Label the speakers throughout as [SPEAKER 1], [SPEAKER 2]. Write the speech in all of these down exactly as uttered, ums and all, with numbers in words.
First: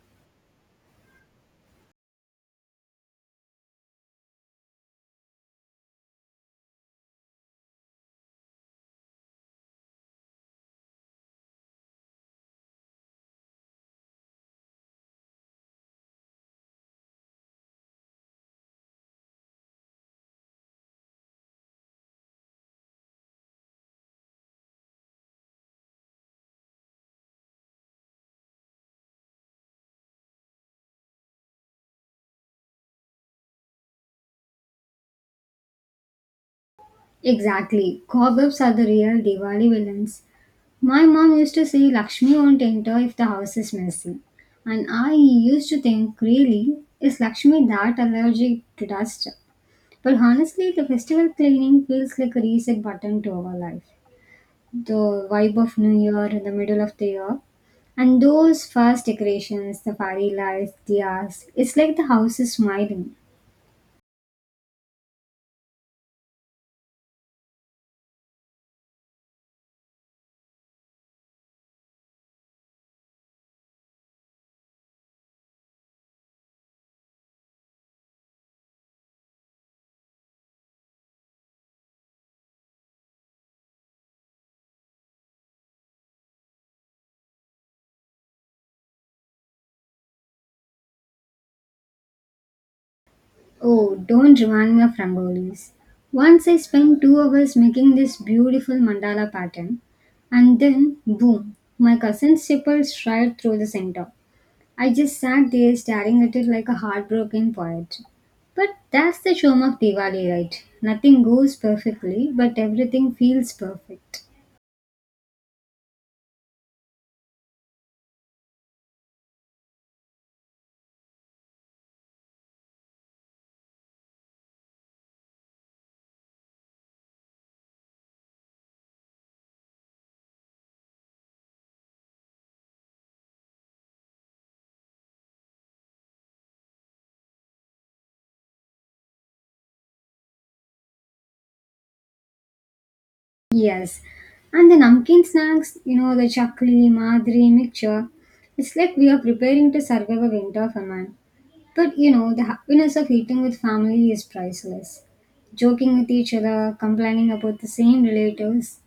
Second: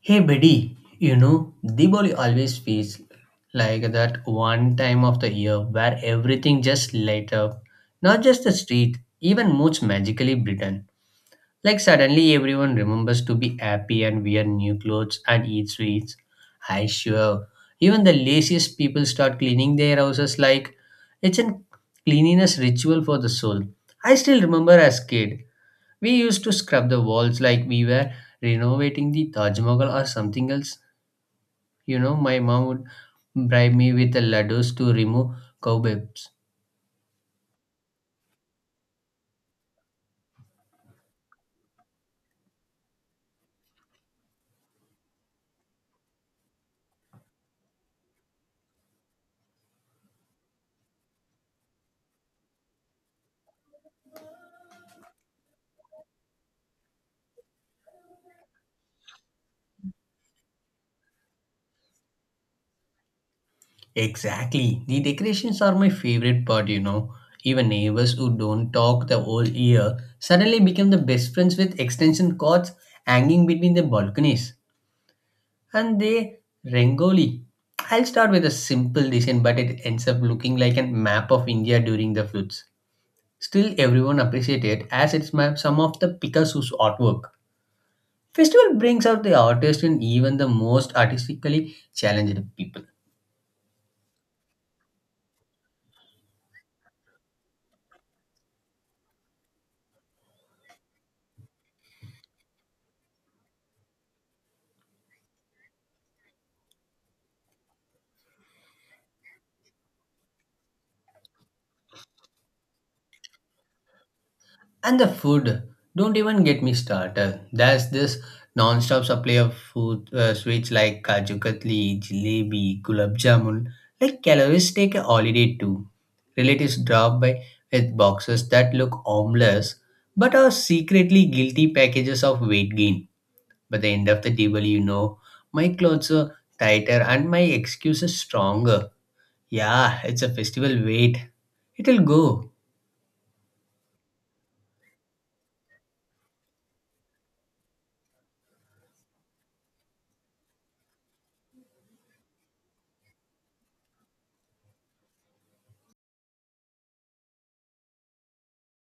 [SPEAKER 1] Hey buddy, you know, Diwali always feels like that one time of the year where everything just light up. Not just the street, even moods magically brighten. Like suddenly everyone remembers to be happy and wear new clothes and eat sweets. I sure. Even the laziest people start cleaning their houses like it's a cleanliness ritual for the soul. I still remember as kid, we used to scrub the walls like we were renovating the Taj Mahal or something else. You know, my mom would bribe me with the laddus to remove cobwebs.
[SPEAKER 2] Exactly. Cobwebs are the real Diwali villains. My mom used to say Lakshmi won't enter if the house is messy. And I used to think, really, is Lakshmi that allergic to dust? But honestly, the festival cleaning feels like a reset button to our life. The vibe of New Year in the middle of the year. And those first decorations, the fairy lights, the ass, it's like the house is smiling.
[SPEAKER 1] Exactly. The decorations are my favorite part, you know. Even neighbors who don't talk the whole year suddenly become the best friends with extension cords hanging between the balconies. And they rangoli. I'll start with a simple design, but it ends up looking like a map of India during the floods. Still, everyone appreciated as it's my, some of the Picasso's artwork. Festival brings out the artist in even the most artistically challenged people.
[SPEAKER 2] Oh, don't remind me of rangolis. Once I spent two hours making this beautiful mandala pattern, and then boom, my cousin's zipper right through the center. I just sat there staring at it like a heartbroken poet. But that's the charm of Diwali, right? Nothing goes perfectly, but everything feels perfect.
[SPEAKER 1] And the food, don't even get me started. There's this non-stop supply of food uh, sweets like kaju katli, jalebi, gulab jamun. Like calories take a holiday too. Relatives drop by with boxes that look harmless, but are secretly guilty packages of weight gain. By the end of the table, you know, my clothes are tighter and my excuses stronger. Yeah, it's a festival. Wait, it'll go.
[SPEAKER 2] Yes. And the namkeen snacks, you know, the chakli, madri mixture, it's like we are preparing to survive a winter famine. But you know, the happiness of eating with family is priceless. Joking with each other, complaining about the same relatives,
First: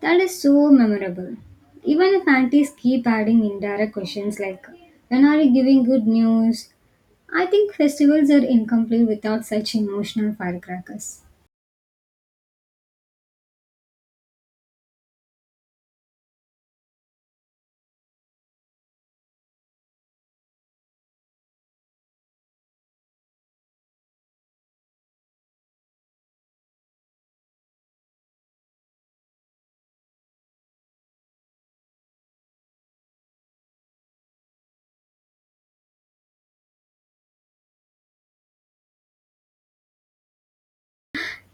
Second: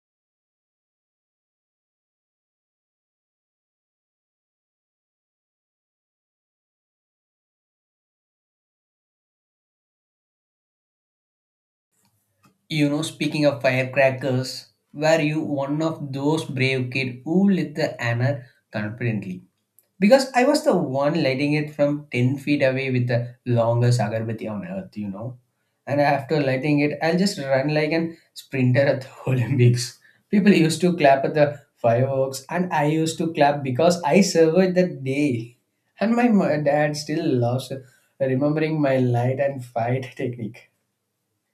[SPEAKER 2] that is so memorable. Even if aunties keep adding indirect questions like, when are you giving good news? I think festivals are incomplete without such emotional firecrackers.
[SPEAKER 1] You know, speaking of firecrackers, were you one of those brave kids who lit the anner confidently? Because I was the one lighting it from 10 feet away with the longest agarbatti on earth, you know. And after lighting it, I'll just run like an sprinter at the Olympics. People used to clap at the fireworks, and I used to clap because I survived that day. And my mo- dad still loves remembering my light and fight technique.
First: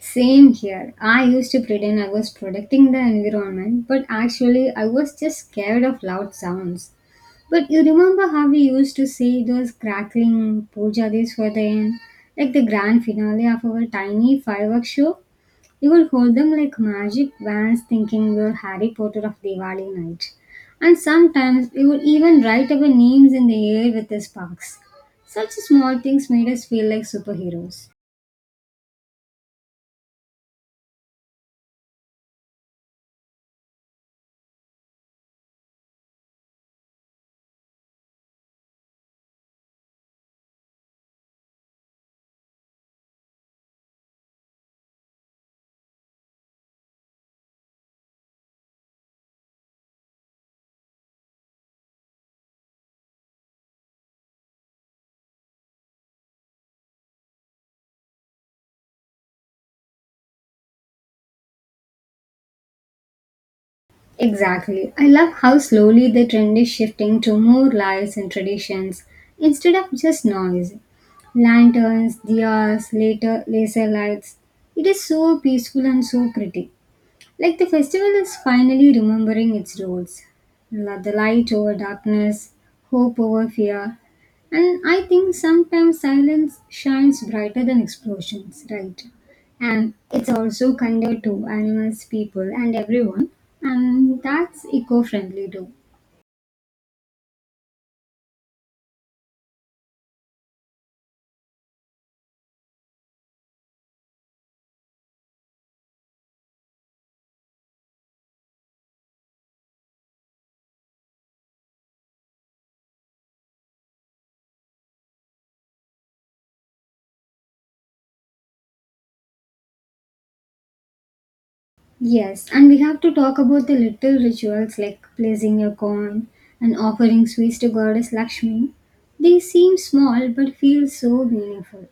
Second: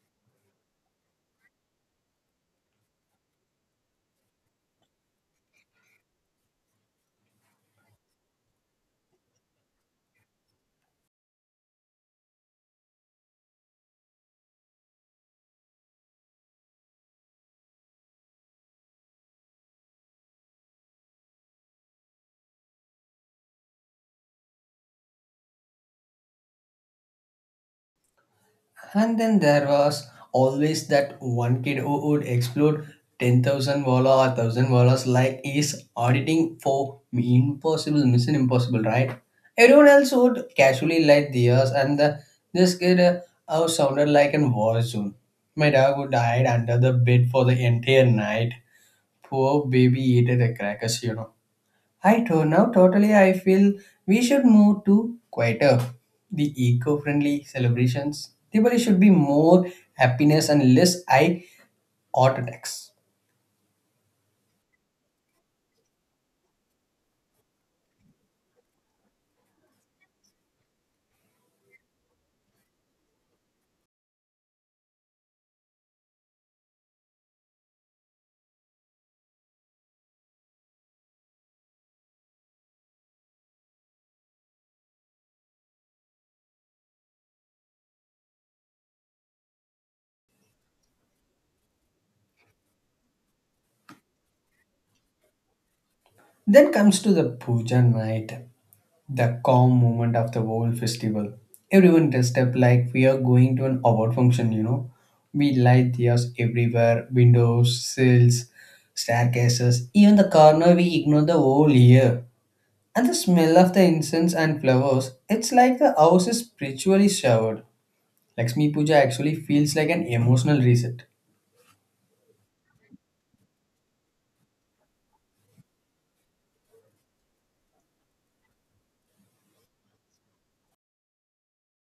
[SPEAKER 2] Same here. I used to pretend I was protecting the environment, but actually, I was just scared of loud sounds. But you remember how we used to see those crackling pujaris for the end, like the grand finale of our tiny fireworks show? You would hold them like magic wands thinking you're Harry Potter of Diwali night. And sometimes you would even write our names in the air with the sparks. Such small things made us feel like superheroes.
[SPEAKER 1] And then there was always that one kid who would explode ten thousand walla or one thousand wallas like is auditing for impossible, mission impossible, right? Everyone else would casually light theirs, and the, this kid uh, uh, sounded like an war zone. My dog would hide under the bed for the entire night. Poor baby ate the crackers, you know. I don't know. Totally, I feel we should move to quieter, the eco-friendly celebrations. Diwali should be more happiness and less eye attacks.
[SPEAKER 2] Exactly. I love how slowly the trend is shifting to more lights and traditions instead of just noise. Lanterns, diyas, later laser lights. It is so peaceful and so pretty. Like the festival is finally remembering its roles, La- the light over darkness, hope over fear. And I think sometimes silence shines brighter than explosions, right? And it's also kinder to animals, people, and everyone. And that's eco friendly too.
[SPEAKER 1] Then comes to the puja night, the calm moment of the whole festival. Everyone dressed up like we are going to an award function. You know, we light diyas everywhere, windows, sills, staircases, even the corner we ignore the whole year. And the smell of the incense and flowers, it's like the house is spiritually showered. Lakshmi Puja actually feels like an emotional reset.
[SPEAKER 2] Yes, and we have to talk about the little rituals like placing a coin and offering sweets to Goddess Lakshmi. They seem small but feel so meaningful.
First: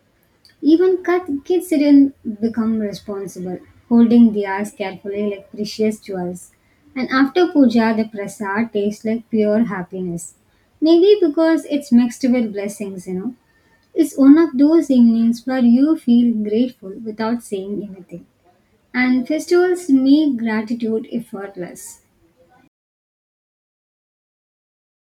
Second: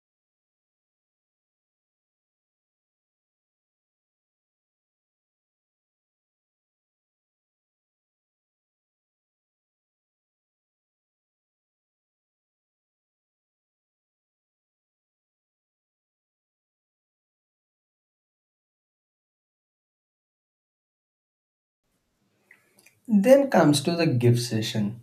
[SPEAKER 2] Even cut kids didn't become responsible, holding diyas carefully like precious jewels. And after puja, the prasad tastes like pure happiness, Maybe because it's mixed with blessings, you know. It's one of those evenings where you feel grateful without saying anything. And festivals make gratitude effortless.
[SPEAKER 1] Then comes to the gift session,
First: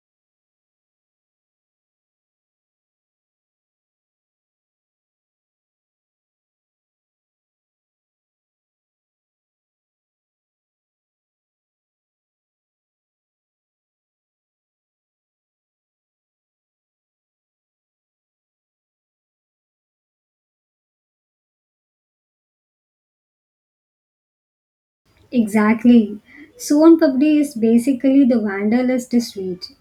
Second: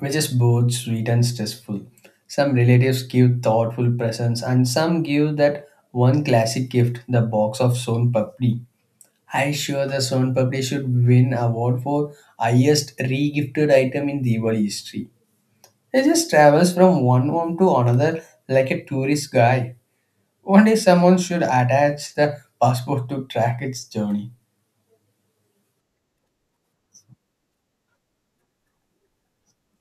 [SPEAKER 1] which is both sweet and stressful. Some relatives give thoughtful presents, and some give that one classic gift, the box of Son Papdi. I sure the Son Papdi should win award for highest regifted item in Diwali history. He just travels from one home to another like a tourist guy. One day someone should attach the passport to track its journey.
[SPEAKER 2] Exactly. Son Papdi is basically the wanderlust sweet.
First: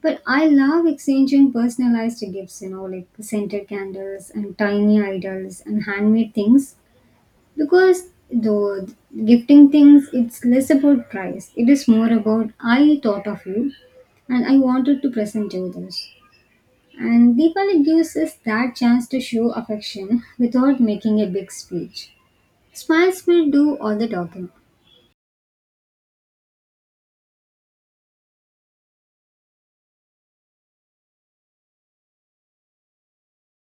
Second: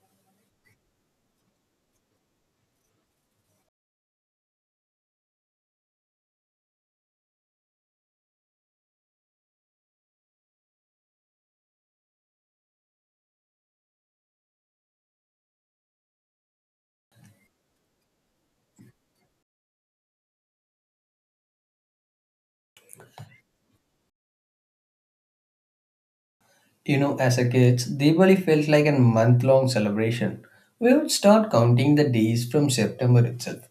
[SPEAKER 2] But I love exchanging personalized gifts, you know, like scented candles and tiny idols and handmade things because though gifting things it's less about price. It is more about I thought of you and I wanted to present you this. And Deepali gives us that chance to show affection without making a big speech. Smiles will do all the talking.
[SPEAKER 1] You know, as a kid, Diwali felt like a month-long celebration. We would start counting the days from September itself,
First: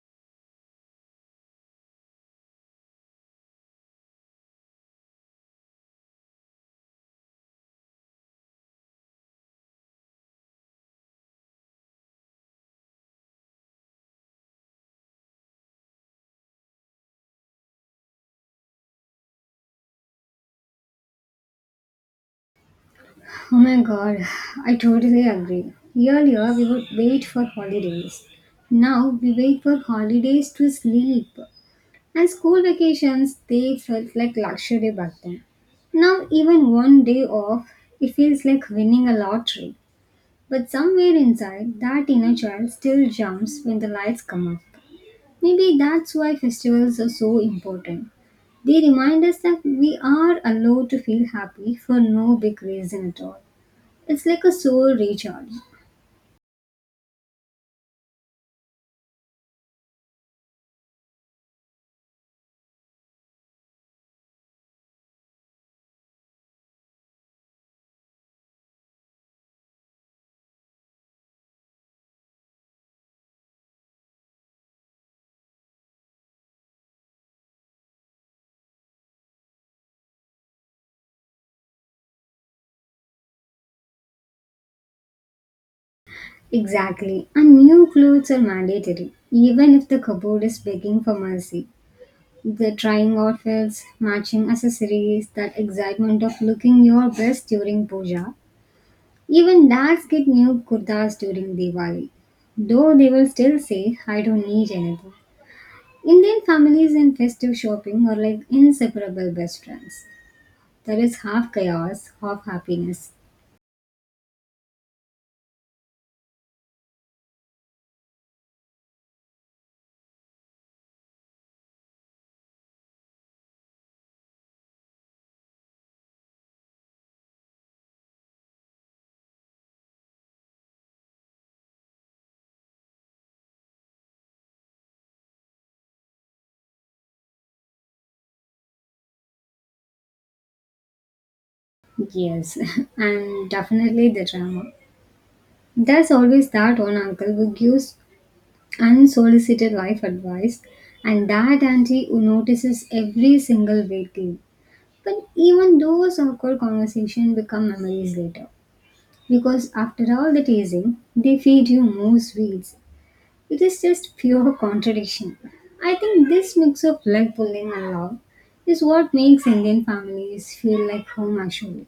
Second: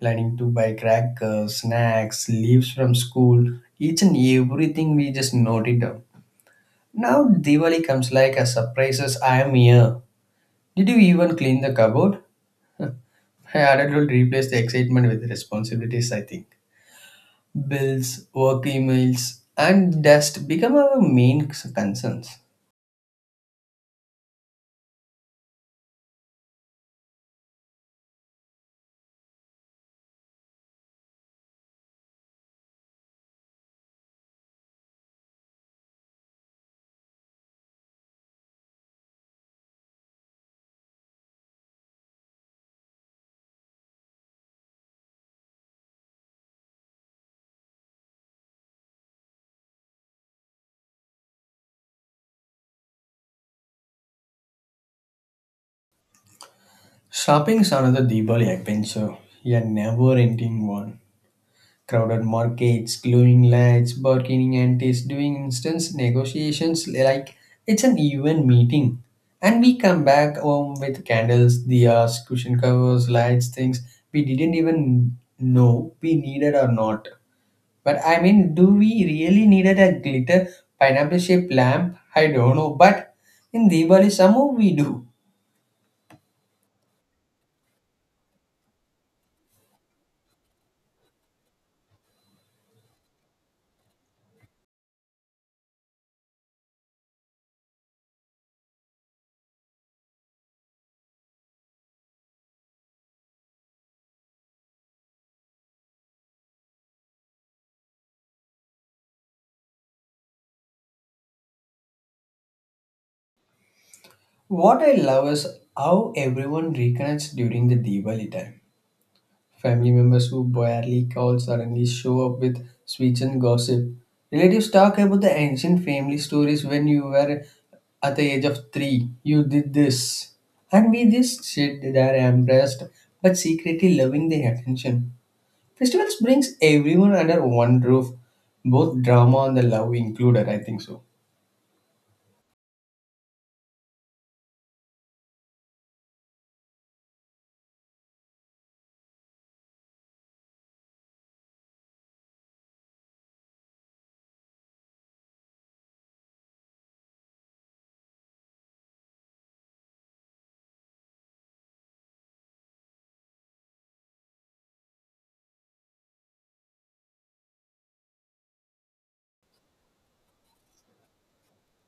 [SPEAKER 1] planning to buy crackers, snacks, leaves from school, each and everything we just noted down. Now Diwali comes like a surprise as I am here. Did you even clean the cupboard? I adult will replace the excitement with responsibilities, I think. Bills, work emails, and dust become our main c- concerns.
[SPEAKER 2] Oh my god, I totally agree. Earlier we would wait for holidays. Now we wait for holidays to sleep. And school vacations, they felt like luxury back then. Now, even one day off, it feels like winning a lottery. But somewhere inside, that inner child still jumps when the lights come up. Maybe that's why festivals are so important. They remind us that we are allowed to feel happy for no big reason at all. It's like a soul recharge.
[SPEAKER 1] Shopping is another Diwali adventure, a never-ending one. Crowded markets, glowing lights, bargaining antics, doing instance negotiations like it's an even meeting. And we come back home with candles, diyas, cushion covers, lights, things we didn't even know we needed or not. But I mean, do we really needed a glitter pineapple shaped lamp? I don't know, but in Diwali, somehow we do.
[SPEAKER 2] Exactly. And new clothes are mandatory. Even if the cupboard is begging for mercy. The trying outfits, matching accessories, that excitement of looking your best during puja. Even dads get new kurtas during Diwali. Though they will still say, I don't need anything. Indian families and festive shopping are like inseparable best friends. There is half chaos, half happiness.
[SPEAKER 1] What I love is how everyone reconnects during the Diwali time. Family members who barely call suddenly show up with sweets and gossip. Relatives talk about the ancient family stories when you were at the age of three. You did this. And we just sit there embarrassed but secretly loving the attention. Festivals brings everyone under one roof, both drama and the love included, I think so.
[SPEAKER 2] Yes, and definitely the drama. There's always that one uncle who gives unsolicited life advice, and that auntie who notices every single weight gain. But even those awkward conversations become memories later, because after all the teasing, they feed you more sweets. It is just pure contradiction. I think this mix of leg pulling and love is what makes Indian families feel like home actually.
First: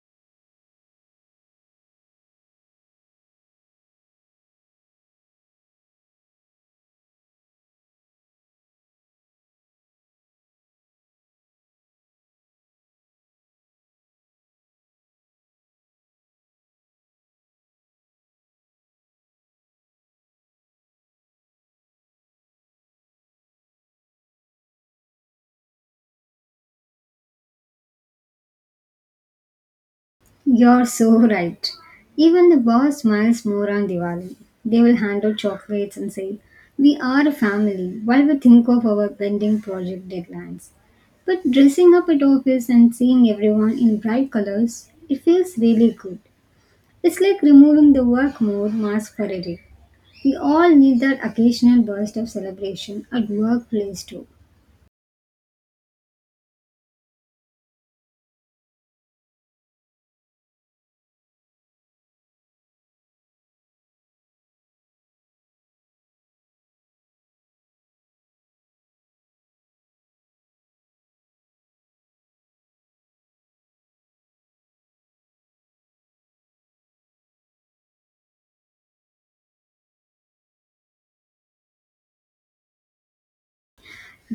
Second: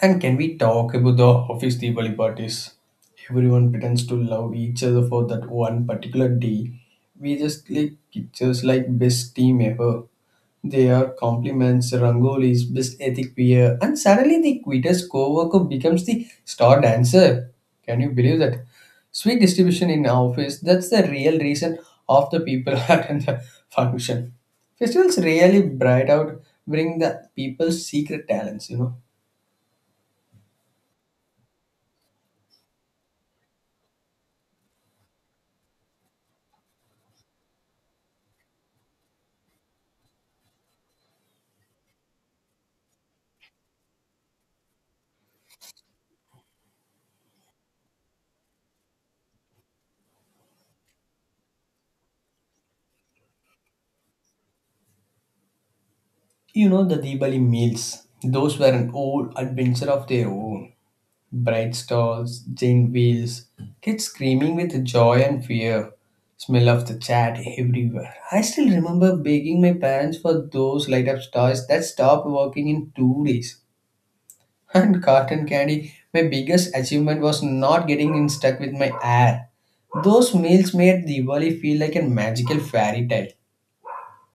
[SPEAKER 1] And can we talk about the office Diwali parties? Everyone pretends to love each other for that one particular day. We just click pictures like best team ever. They are compliments, rangolis, best ethic wear, and suddenly the quittest co-worker becomes the star dancer. Can you believe that? Sweet distribution in our office, that's the real reason of the people attend the function. Festivals really bright out, bring the people's secret talents, you know.
[SPEAKER 2] You're so right. Even the boss smiles more on Diwali. They will hand out chocolates and say, we are a family while we think of our pending project deadlines. But dressing up at office and seeing everyone in bright colors, it feels really good. It's like removing the work mode mask for a day. We all need that occasional burst of celebration at workplace too.
[SPEAKER 1] You know the Diwali meals. Those were an old adventure of their own. Bright stalls, giant wheels, kids screaming with joy and fear, smell of the chat everywhere. I still remember begging my parents for those light up stars that stopped working in two days. And cotton candy, my biggest achievement was not getting in stuck with my hair. Those meals made Diwali feel like a magical fairy tale.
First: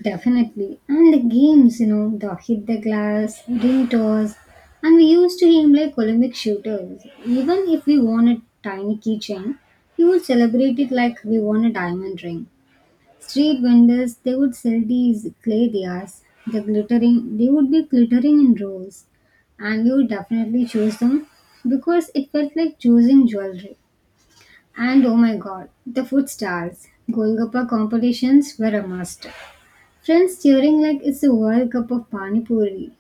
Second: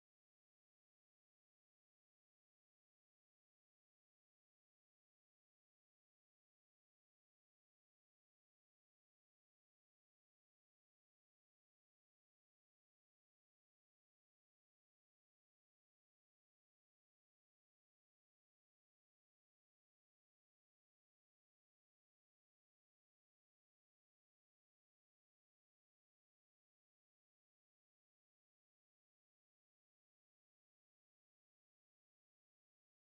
[SPEAKER 2] Definitely. And the games, you know, the hit the glass, ring toss, and we used to aim like Olympic shooters. Even if we won a tiny keychain, we would celebrate it like we won a diamond ring. Street vendors, they would sell these clay diyas, the glittering, they would be glittering in rows, and we would definitely choose them because it felt like choosing jewelry. And oh my god, the food stars. Golgappa competitions were a must. Friends cheering like it's a World Cup of Pani Puri.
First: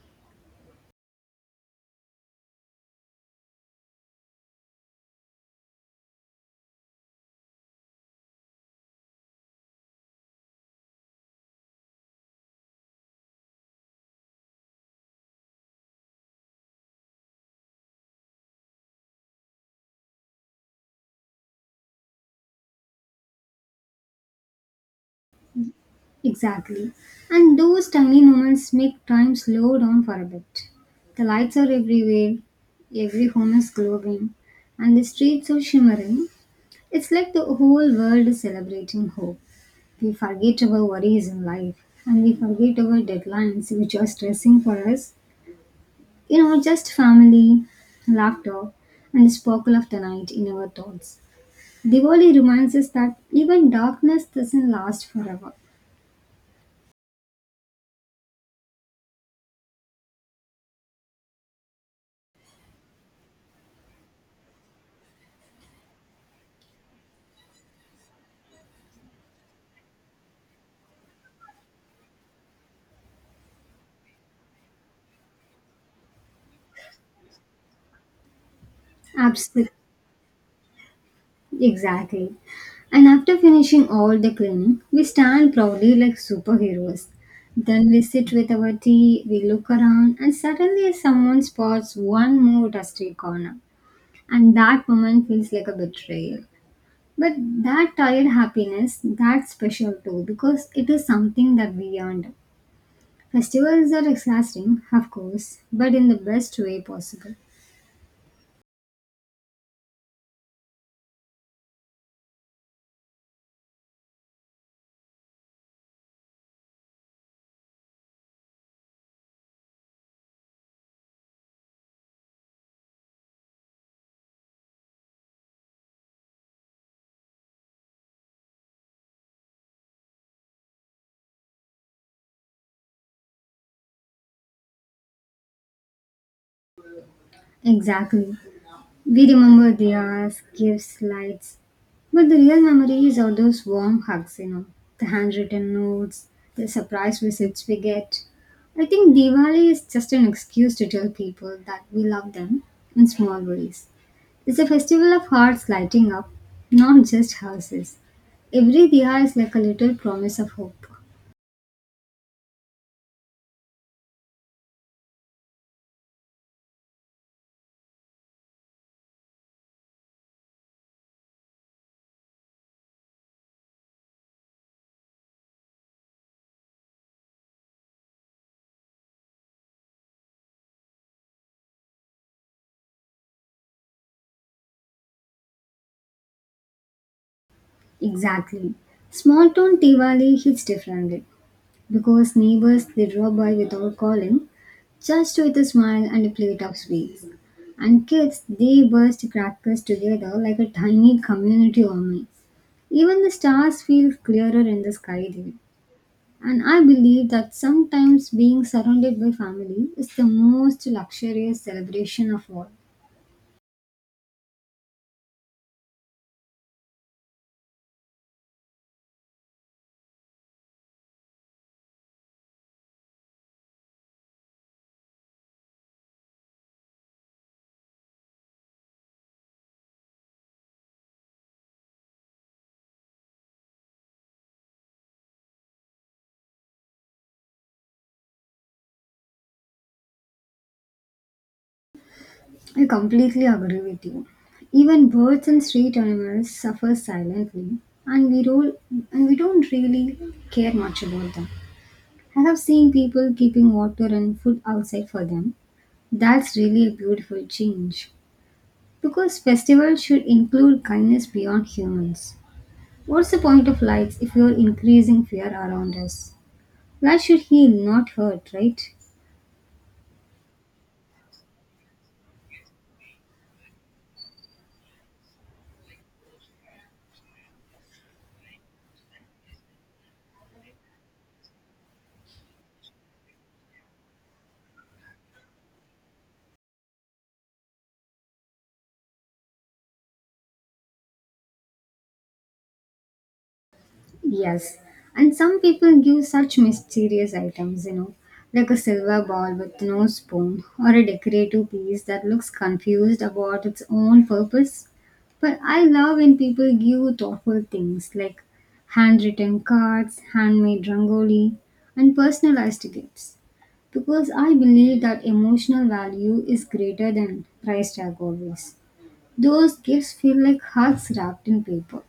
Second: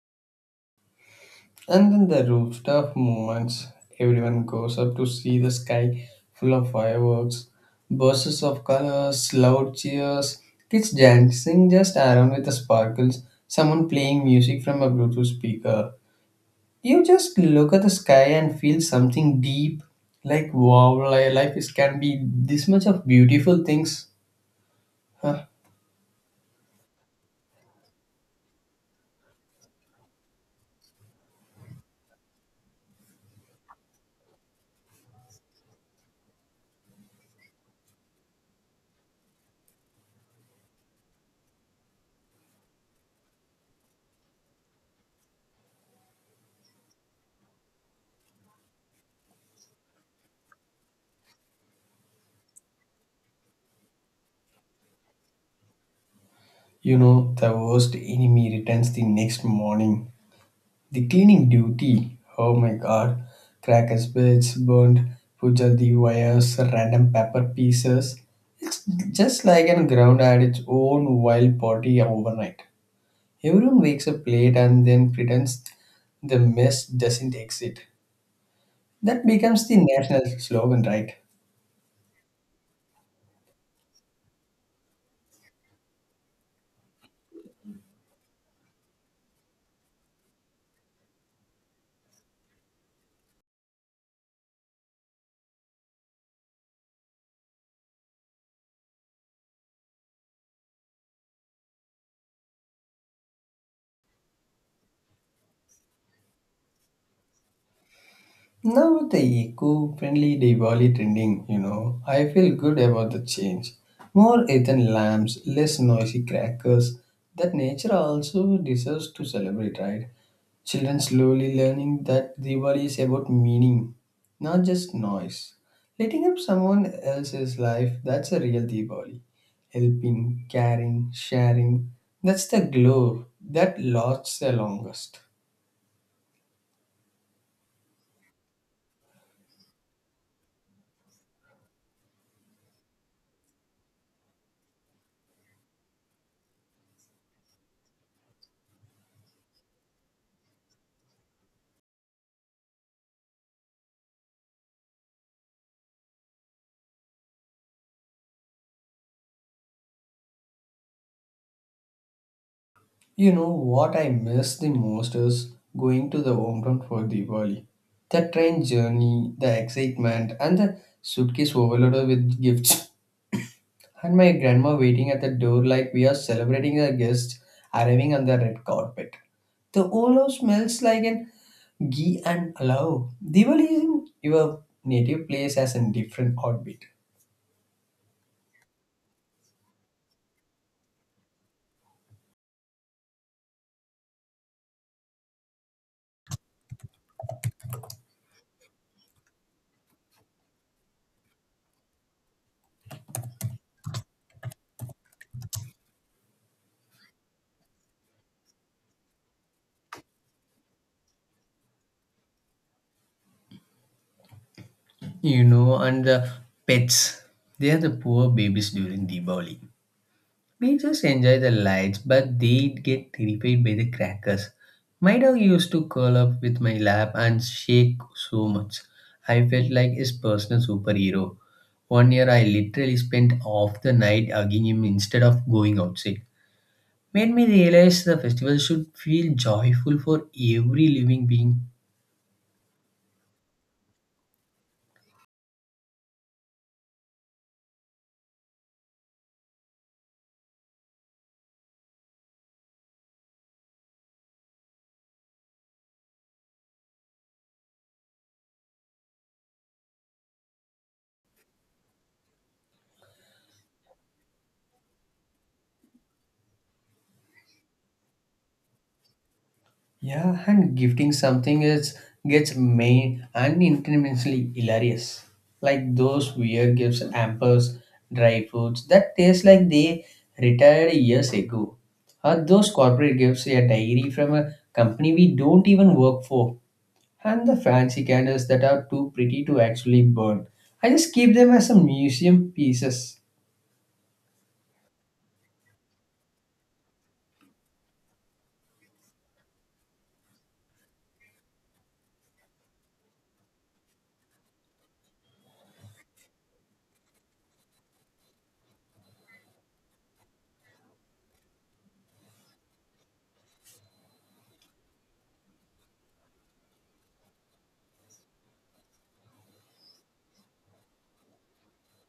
[SPEAKER 1] And then the rooftop moments, everyone goes up to see the sky full of fireworks, bursts of colors, loud cheers, kids dancing just around with the sparkles, someone playing music from a Bluetooth speaker. You just look at the sky and feel something deep, like wow, li- life is can be this much of beautiful things. Huh.
[SPEAKER 2] Exactly. And those tiny moments make time slow down for a bit. The lights are everywhere, every home is glowing, and the streets are shimmering. It's like the whole world is celebrating hope. We forget our worries in life, and we forget our deadlines which are stressing for us. You know, just family, laughter, and the sparkle of the night in our thoughts. Diwali reminds us that even darkness doesn't last forever.
[SPEAKER 1] You know, the worst enemy returns the next morning. The cleaning duty, oh my god, crackers, bits, burned pujal, the wires, random paper pieces. It's just like an ground had its own wild party overnight. Everyone wakes up late and then pretends the mess doesn't exist. That becomes
[SPEAKER 2] Absolutely.
[SPEAKER 1] the national slogan, right?
[SPEAKER 2] Exactly. And after finishing all the cleaning, we stand proudly like superheroes. Then we sit with our tea, we look around, and suddenly someone spots one more dusty corner. And that moment feels like a betrayal. But that tired happiness, that's special too, because it is something that we earned. Festivals are exhausting, of course, but in the best way possible.
[SPEAKER 1] Now with the eco-friendly Diwali trending, you know, I feel good about the change. More earthen lamps, less noisy crackers. That nature also deserves to celebrate, right? Children slowly learning that Diwali is about meaning, not just noise. Lighting up someone else's life, that's a real Diwali. Helping, caring, sharing, that's the glow that lasts the longest.
[SPEAKER 2] Exactly. We remember the gifts, lights. But the real memories are those warm hugs, you know, the handwritten notes, the surprise visits we get. I think Diwali is just an excuse to tell people that we love them in small ways. It's a festival of hearts lighting up, not just houses. Every Diya is like a little promise of hope.
[SPEAKER 1] You know what I miss the most is going to the hometown for Diwali. The train journey, the excitement, and the suitcase overloaded with gifts. And my grandma waiting at the door like we are celebrating a guest arriving on the red carpet. The whole house smells like an ghee and allow. Diwali in your native place has a different orbit.
[SPEAKER 2] Exactly. Small town Diwali hits differently, because neighbors they drop by without calling, just with a smile and a plate of sweets. And kids they burst crackers together like a tiny community army. Even the stars feel clearer in the sky there. And I believe that sometimes being surrounded by family is the most luxurious celebration of all.
[SPEAKER 1] You know, and the pets. They are the poor babies during Diwali. We just enjoy the lights, but they get terrified by the crackers. My dog used to curl up with my lap and shake so much. I felt like his personal superhero. One year I literally spent half the night hugging him instead of going outside. Made me realize the festival should feel joyful for every living being.
[SPEAKER 2] I completely agree with you. Even birds and street animals suffer silently, and we do and we don't really care much about them. I have seen people keeping water and food outside for them. That's really a beautiful change. Because festivals should include kindness beyond humans. What's the point of lights if you're increasing fear around us? Light should heal, not hurt, right?
[SPEAKER 1] Yeah, and gifting something is gets main and intimately hilarious. Like those weird gifts, hampers, dry foods that taste like they retired years ago. Or those corporate gifts, a diary from a company we don't even work for, and the fancy candles that are too pretty to actually burn. I just keep them as a museum pieces.
[SPEAKER 2] Yes, and some people give such mysterious items, you know, like a silver ball with no spoon or a decorative piece that looks confused about its own purpose. But I love when people give thoughtful things like handwritten cards, handmade rangoli, and personalized gifts because I believe that emotional value is greater than price tag always. Those gifts feel like hearts wrapped in paper.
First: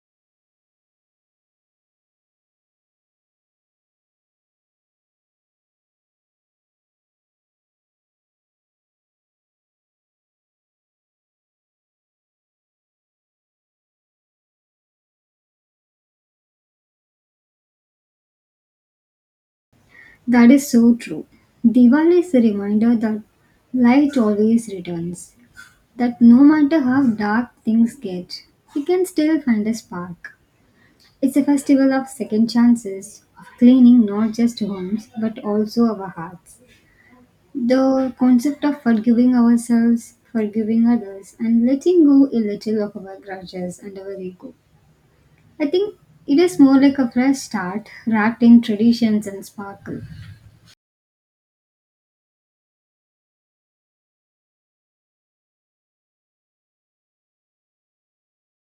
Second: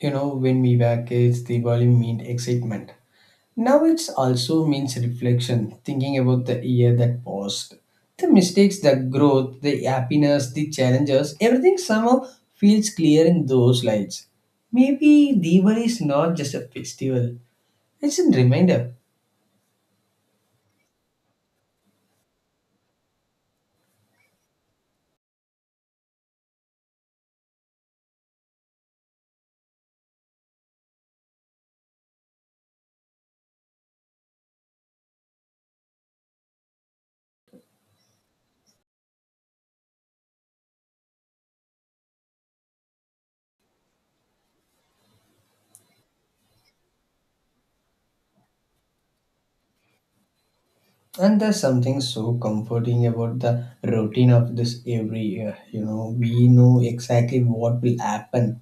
[SPEAKER 1] You know, when we were kids, Diwali meant excitement. Now it's also means reflection, thinking about the year that passed, the mistakes, the growth, the happiness, the challenges, everything somehow feels clear in those lights. Maybe Diwali is not just a festival, it's a reminder.
[SPEAKER 2] That is so true. Diwali is a reminder that light always returns, that no matter how dark things get, we can still find a spark. It's a festival of second chances, of cleaning not just homes but also our hearts. The concept of forgiving ourselves, forgiving others, and letting go a little of our grudges and our ego. I think it is more like a fresh start wrapped in traditions and sparkle.
[SPEAKER 1] And there's something so comforting about the routine of this every year. You know, we know exactly what will happen.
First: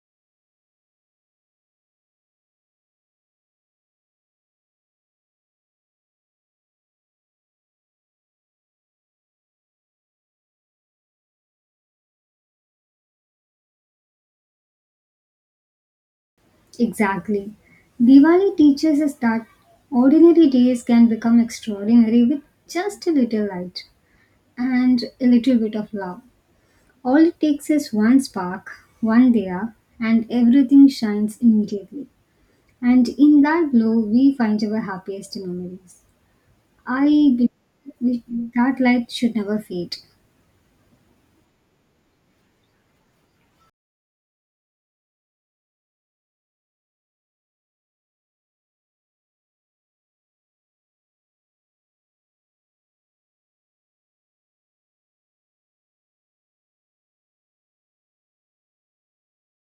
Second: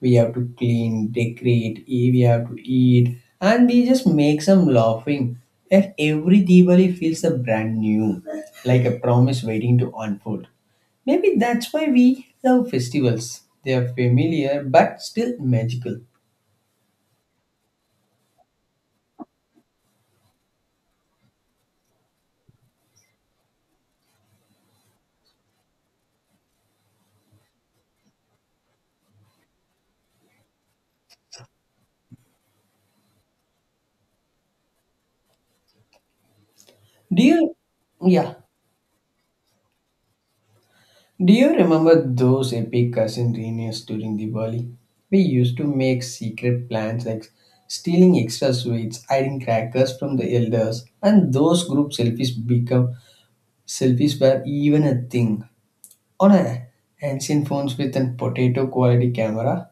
[SPEAKER 1] We have to clean, decorate, eat, we have to eat, and we just make some laughing. And every Diwali feels a brand new, like a promise waiting to unfold. Maybe that's why we love festivals. They are familiar but still magical.
[SPEAKER 2] Exactly. Diwali teaches us that ordinary days can become extraordinary with just a little light and a little bit of love. All it takes is one spark, one diya, and everything shines immediately. And in that glow, we find our happiest memories. I
[SPEAKER 1] Do you,
[SPEAKER 2] believe we-
[SPEAKER 1] yeah,
[SPEAKER 2] that light should never fade.
[SPEAKER 1] do you remember those epic cousin reunions during Diwali? We used to make secret plans like stealing extra sweets, hiding crackers from the elders, and those group selfies become. Selfies were even a thing on a ancient phones with a potato quality camera.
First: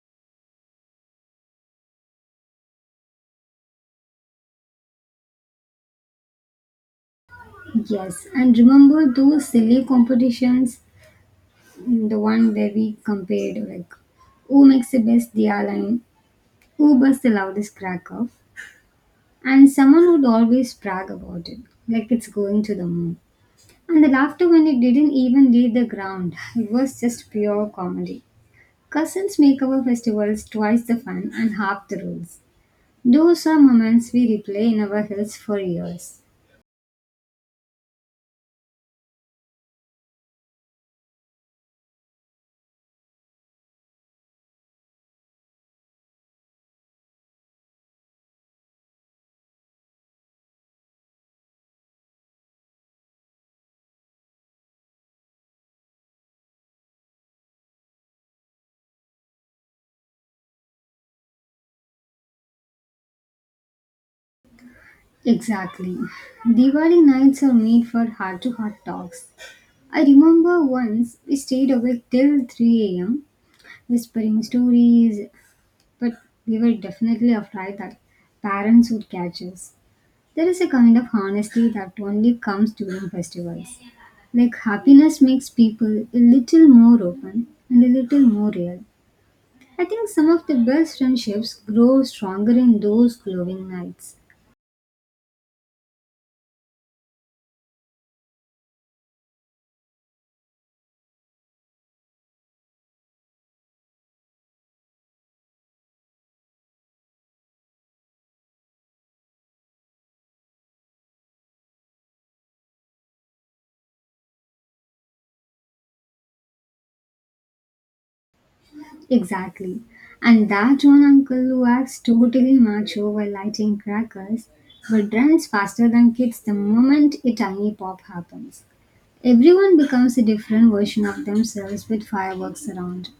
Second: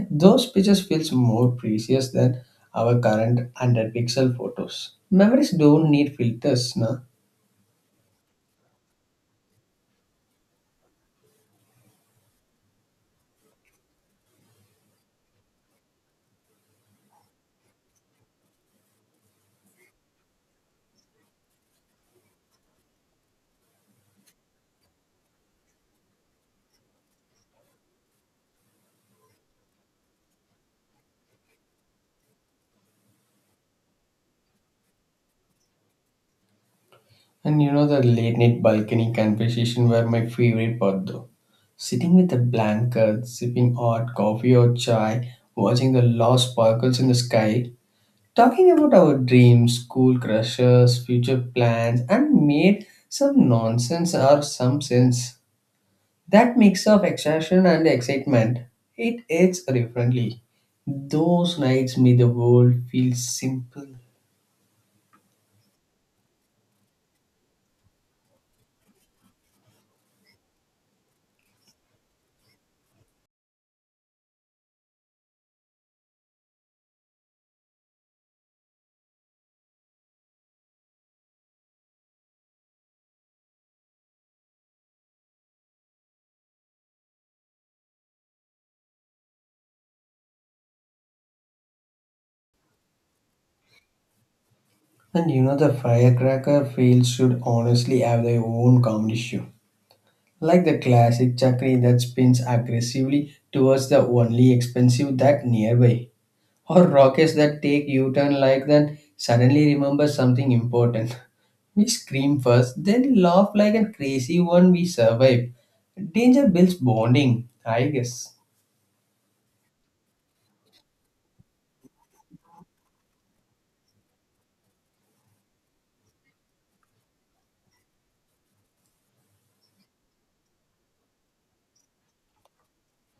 [SPEAKER 1] Those pictures feels more precious than our current one hundred pixel photos. Memories don't need filters, na.
[SPEAKER 2] Yes, and remember those silly competitions, the one where we compared like who makes the best diya line, who burst the loudest crack off, and someone would always brag about it, like it's going to the moon. And the laughter when it didn't even leave the ground, it was just pure comedy. Cousins make our festivals twice the fun and half the rules. Those are moments we replay in our heads for years.
[SPEAKER 1] And you know the late night balcony conversation were my favorite part though. Sitting with a blanket, sipping hot coffee or chai, watching the lost sparkles in the sky, talking about our dreams, school crushes, future plans, and made some nonsense or some sense. That mix of exhaustion and excitement, it hits differently. Those nights made the world feel simple.
[SPEAKER 2] Exactly. Diwali nights are made for heart to heart talks. I remember once we stayed awake till three a m, whispering stories, but we were definitely afraid that parents would catch us. There is a kind of honesty that only comes during festivals. Like happiness makes people a little more open and a little more real. I think some of the best friendships grow stronger in those glowing nights.
[SPEAKER 1] And you know the firecracker field should honestly have their own comedy show. Like the classic chakri that spins aggressively towards the only expensive that nearby. Or rockets that take U-turn like that suddenly remember something important. We scream first, then laugh like a crazy one we survive. Danger builds bonding, I guess.
[SPEAKER 2] Exactly. And that one uncle who acts totally macho while lighting crackers but runs faster than kids the moment a tiny pop happens. Everyone becomes a different version of themselves with fireworks around.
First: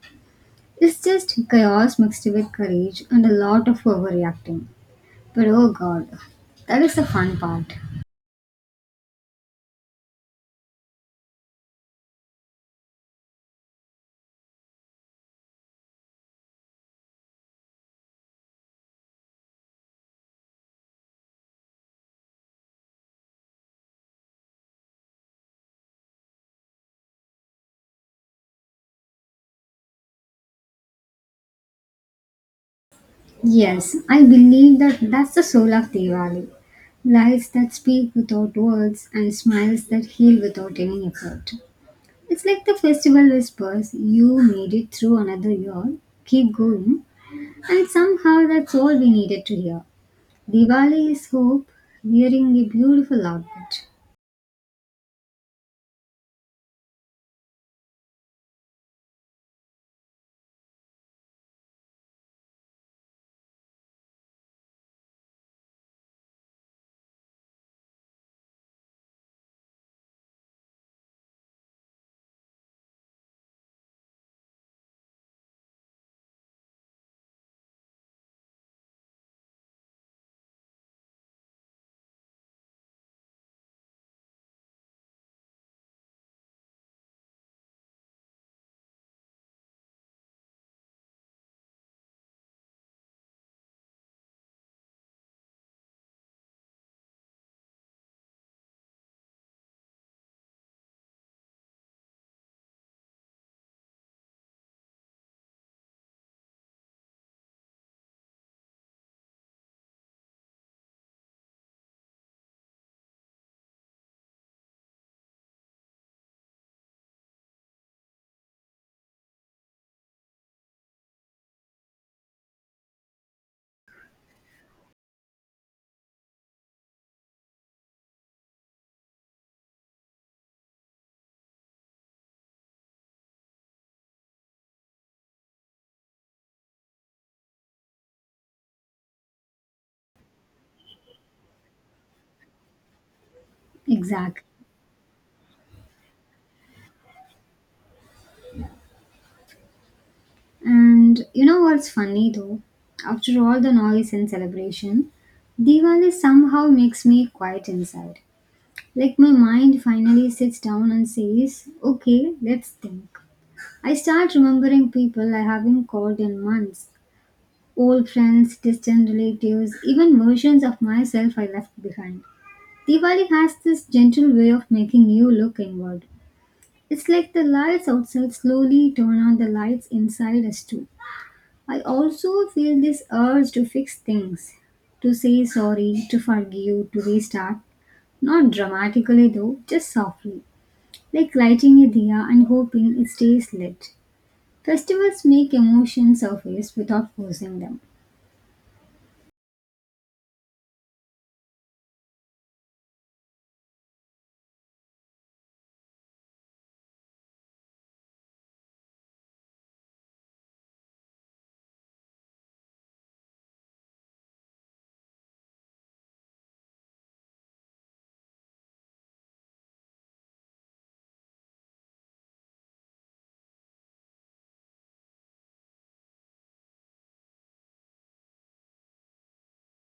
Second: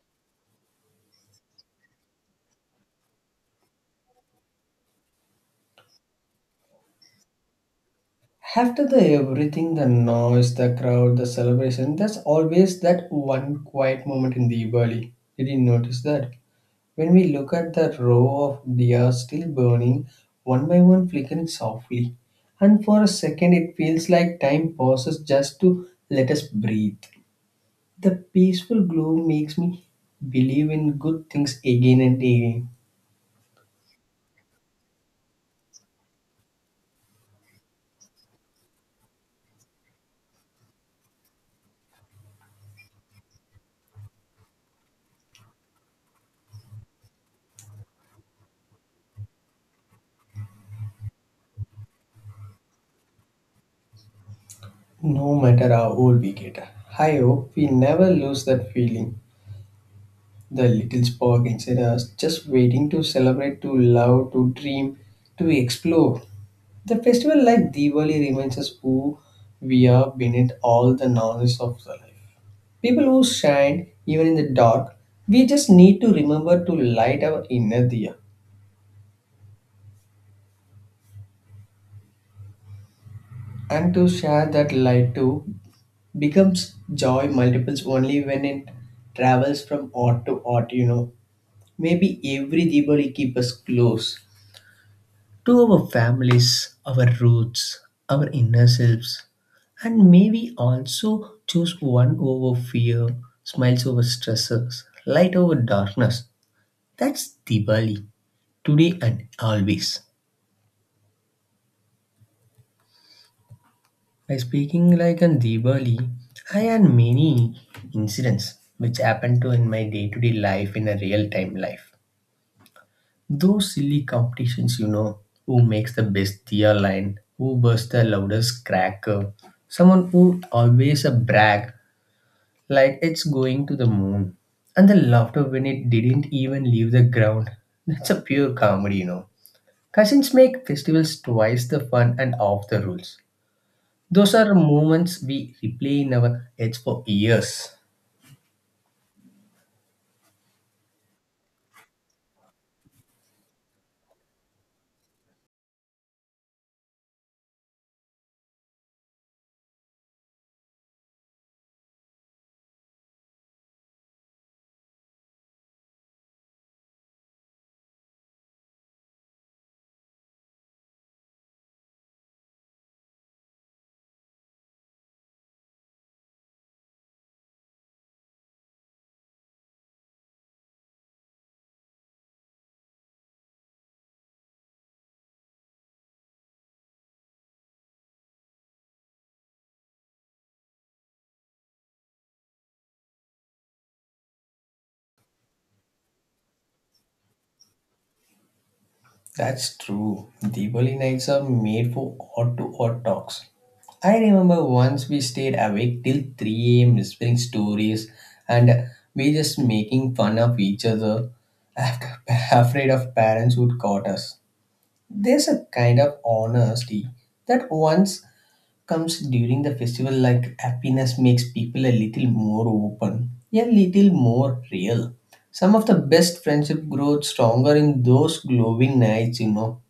[SPEAKER 2] It's just chaos mixed with courage and a lot of overreacting. But oh god, that is the fun part.
[SPEAKER 1] After the everything, the noise, the crowd, the celebration, there's always that one quiet moment in the Diwali. Did you notice that? When we look at the row of deer still burning, one by one flickering softly, and for a second it feels like time pauses just to let us breathe. The peaceful glow makes me believe in good things again and again,
[SPEAKER 2] Yes, I believe that that's the soul of Diwali. Lights that speak without words and smiles that heal without any effort. It's like the festival whispers, you made it through another year, keep going, and somehow that's all we needed to hear. Diwali is hope wearing a beautiful outfit.
[SPEAKER 1] no matter how old we get. I hope we never lose that feeling. The little spark inside us, just waiting to celebrate, to love, to dream, to explore. The festival like Diwali reminds us who we are beneath all the noise of the life. People who shine even in the dark, we just need to remember to light our inner diya and to share that light too becomes joy multiples only when it travels from art to art, you know. Maybe every Diwali keep us close to our families, our roots, our inner selves, and maybe also choose one over fear, smiles over stressors, light over darkness. That's Diwali, today and always. By speaking like an Diwali, I had many incidents which happened to in my day-to-day life in a real-time life. Those silly competitions, you know, who makes the best tear line, who bursts the loudest cracker, someone who always a brag like it's going to the moon, and the laughter when it didn't even leave the ground. That's a pure comedy, you know. Cousins make festivals twice the fun and off the rules. Those
[SPEAKER 2] Exactly.
[SPEAKER 1] are moments we replay in our heads for years.
[SPEAKER 2] And you know what's funny though? After all the noise and celebration, Diwali somehow makes me quiet inside. Like my mind finally sits down and says, okay, let's think. I start remembering people I haven't called in months. Old friends, distant relatives, even versions of myself I left behind. Diwali has this gentle way of making you look inward. It's like the lights outside slowly turn on the lights inside us too. I also feel this urge to fix things, to say sorry, to forgive, to restart. Not dramatically though, just softly. Like lighting a diya and hoping it stays lit. Festivals make emotions surface without forcing them.
[SPEAKER 1] That's true. Diwali nights are made for odd to odd talks. I remember once we stayed awake till three a m whispering stories, and we just making fun of each other after afraid of parents would caught us. There's a kind of honesty that once comes during the festival like happiness makes people a little more open, a little more real. Some of the best friendship grows stronger in those glowing nights, you know.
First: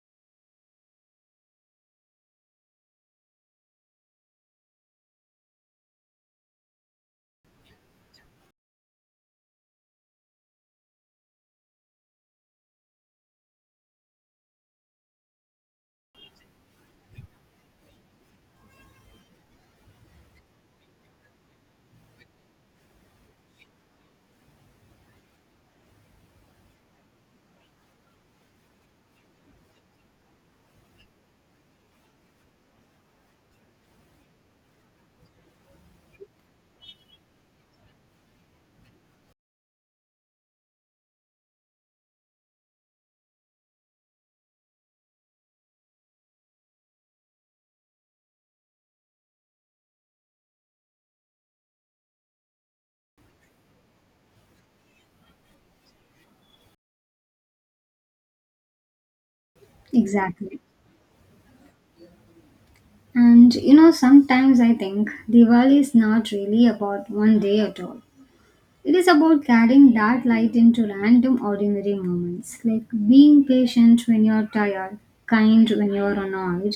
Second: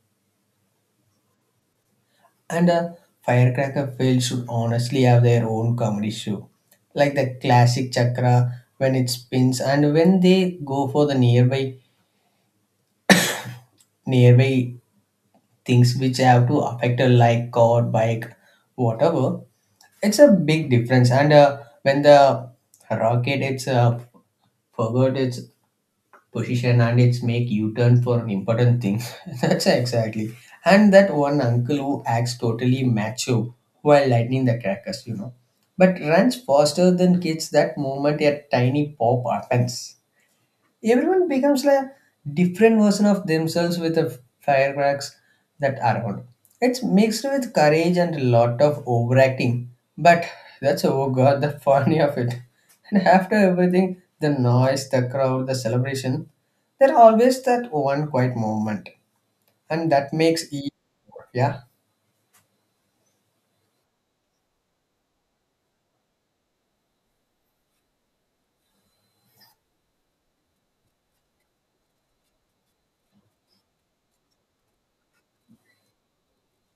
[SPEAKER 1] And a firecracker fail should honestly have their own comedy show, like the classic chakra when it spins and when they go for the nearby nearby things which have to affect a like car, bike, whatever. It's a big difference. And uh, when the rocket it's uh, forgot It's position and it's make u-turn for an important things. That's exactly, and that one uncle who acts totally macho while lightning the crackers, you know but runs faster than kids that moment a tiny pop happens. Everyone becomes like a different version of themselves with the firecracks that around. It's mixed with courage and a lot of overacting, but that's oh god the funny of it. And after everything, the noise, the crowd, the celebration, there always that one quiet moment, and that makes
[SPEAKER 2] Exactly.
[SPEAKER 1] each yeah
[SPEAKER 2] And you know, sometimes I think Diwali is not really about one day at all. It is about carrying that light into random ordinary moments, like being patient when you're tired, kind when you're annoyed.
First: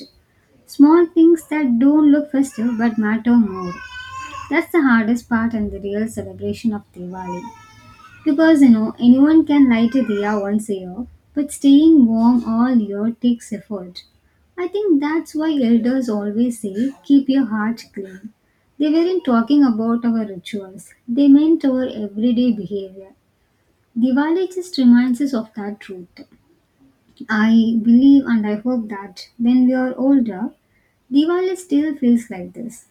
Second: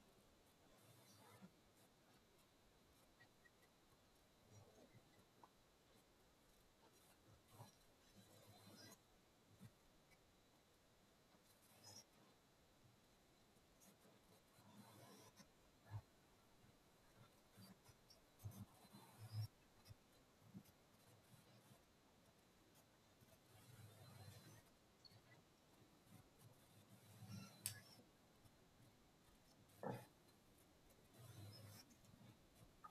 [SPEAKER 2] Small things that don't look festive but matter more. That's the hardest part and the real celebration of Diwali. Because you know, anyone can light a diya once a year, but staying warm all year takes effort. I think that's why elders always say, keep your heart clean. They weren't talking about our rituals, they meant our everyday behavior. Diwali just reminds us of that truth. I believe and I hope that when we are older, Diwali still feels like this.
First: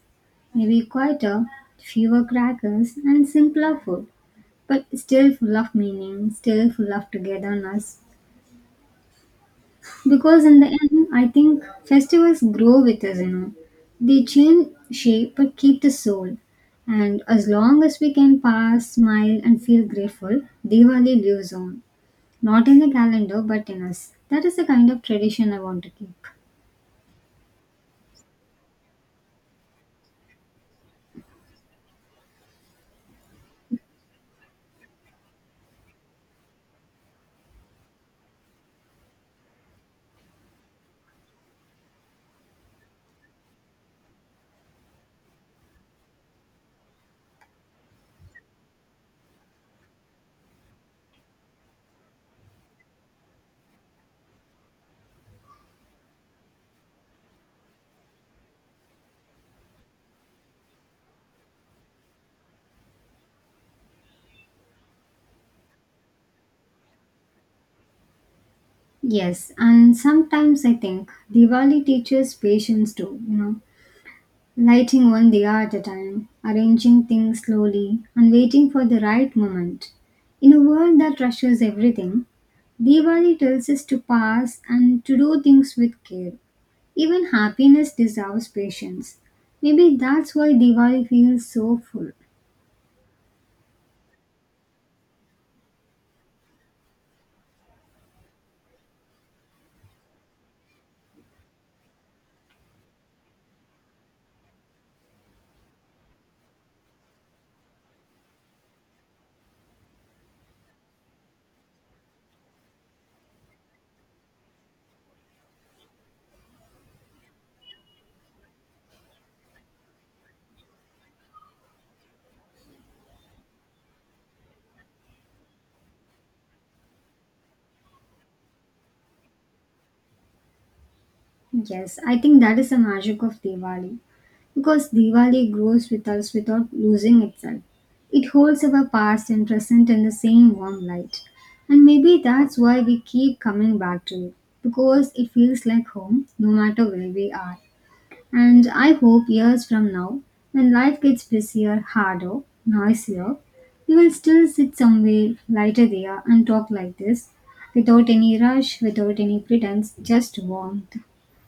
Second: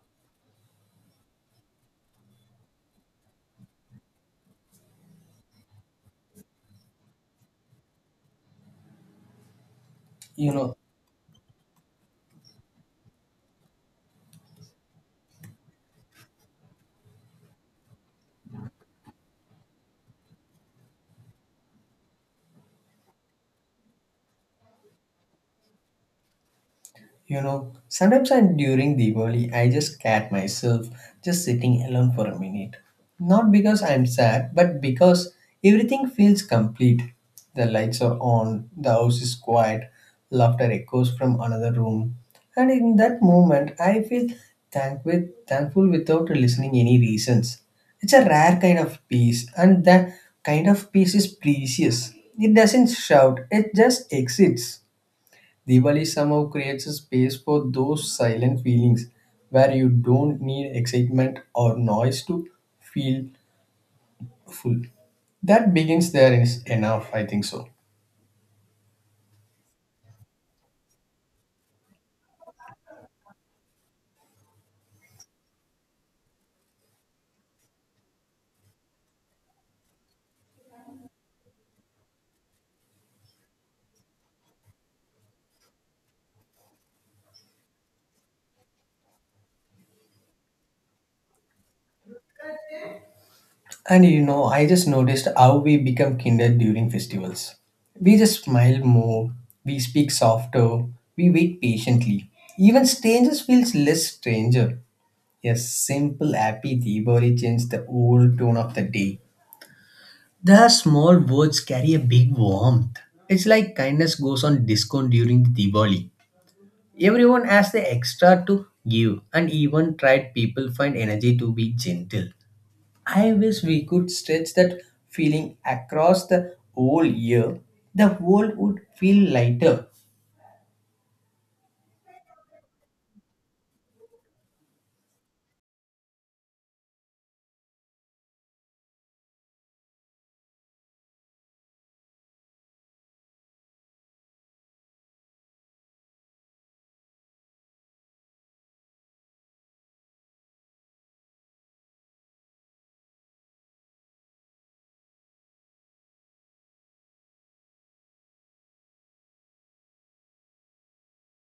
[SPEAKER 2] Maybe quieter, fewer crackers, and simpler food but still full of meaning, still full of togetherness. Because
[SPEAKER 1] you
[SPEAKER 2] in the
[SPEAKER 1] know
[SPEAKER 2] end, I think festivals grow with us, you know. They change shape but keep the soul. And as long as we can pass, smile, and feel grateful, Diwali lives on. Not in the calendar, but in us. That is the kind of tradition I want to keep.
[SPEAKER 1] You know, sometimes I during Diwali I just cat myself just sitting alone for a minute. Not because I'm sad, but because everything feels complete. The lights are on, the house is quiet, laughter echoes from another room. And in that moment I feel thank with, thankful without listening any reasons. It's a rare kind of peace, and that kind of peace is precious. It doesn't shout, it just exists. Diwali somehow creates a space for those silent feelings where you don't need excitement or noise to feel full. That begins there is enough, I think so.
[SPEAKER 2] Yes, and sometimes I think Diwali teaches patience too. You know, lighting one diya at a time, arranging things slowly, and waiting for the right moment. In a world that rushes everything, Diwali tells us to pause and to do things with care. Even happiness deserves patience. Maybe that's why Diwali feels so full.
[SPEAKER 1] And you know, I just noticed how we become kinder during festivals. We just smile more, we speak softer, we wait patiently. Even strangers feels less stranger. Yes, simple happy Diwali changed the whole tone of the day. The small words carry a big warmth. It's like kindness goes on discount during Diwali. Everyone has the extra to give, and even tried people find energy to be gentle. I wish we could stretch that feeling across the whole year. The world would feel lighter.
[SPEAKER 2] Yes, I think that is the magic of Diwali. Because Diwali grows with us without losing itself. It holds our past and present in the same warm light. And maybe that's why we keep coming back to it, because it feels like home no matter where we are. And I hope years from now, when life gets busier, harder, noisier, we will still sit somewhere lighter there and talk like this, without any rush, without any pretense, just warmth.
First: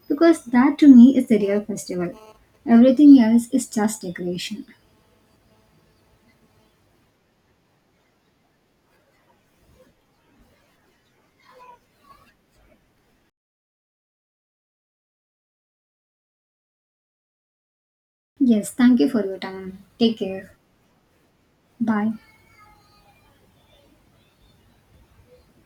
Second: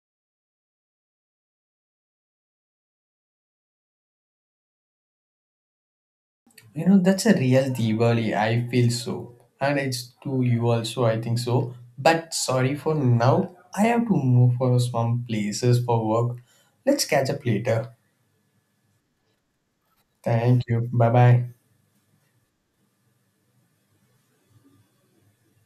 [SPEAKER 2] Because that to me is the real festival. Everything else is just decoration.
[SPEAKER 1] You know, that's a real Diwali. I feel so. And it's to you also, I think so. But sorry for now. I have to move for some places for work. Let's catch up later.
[SPEAKER 2] Yes, thank you for your time. Take care.
[SPEAKER 1] Thank you. Bye bye.
[SPEAKER 2] Bye.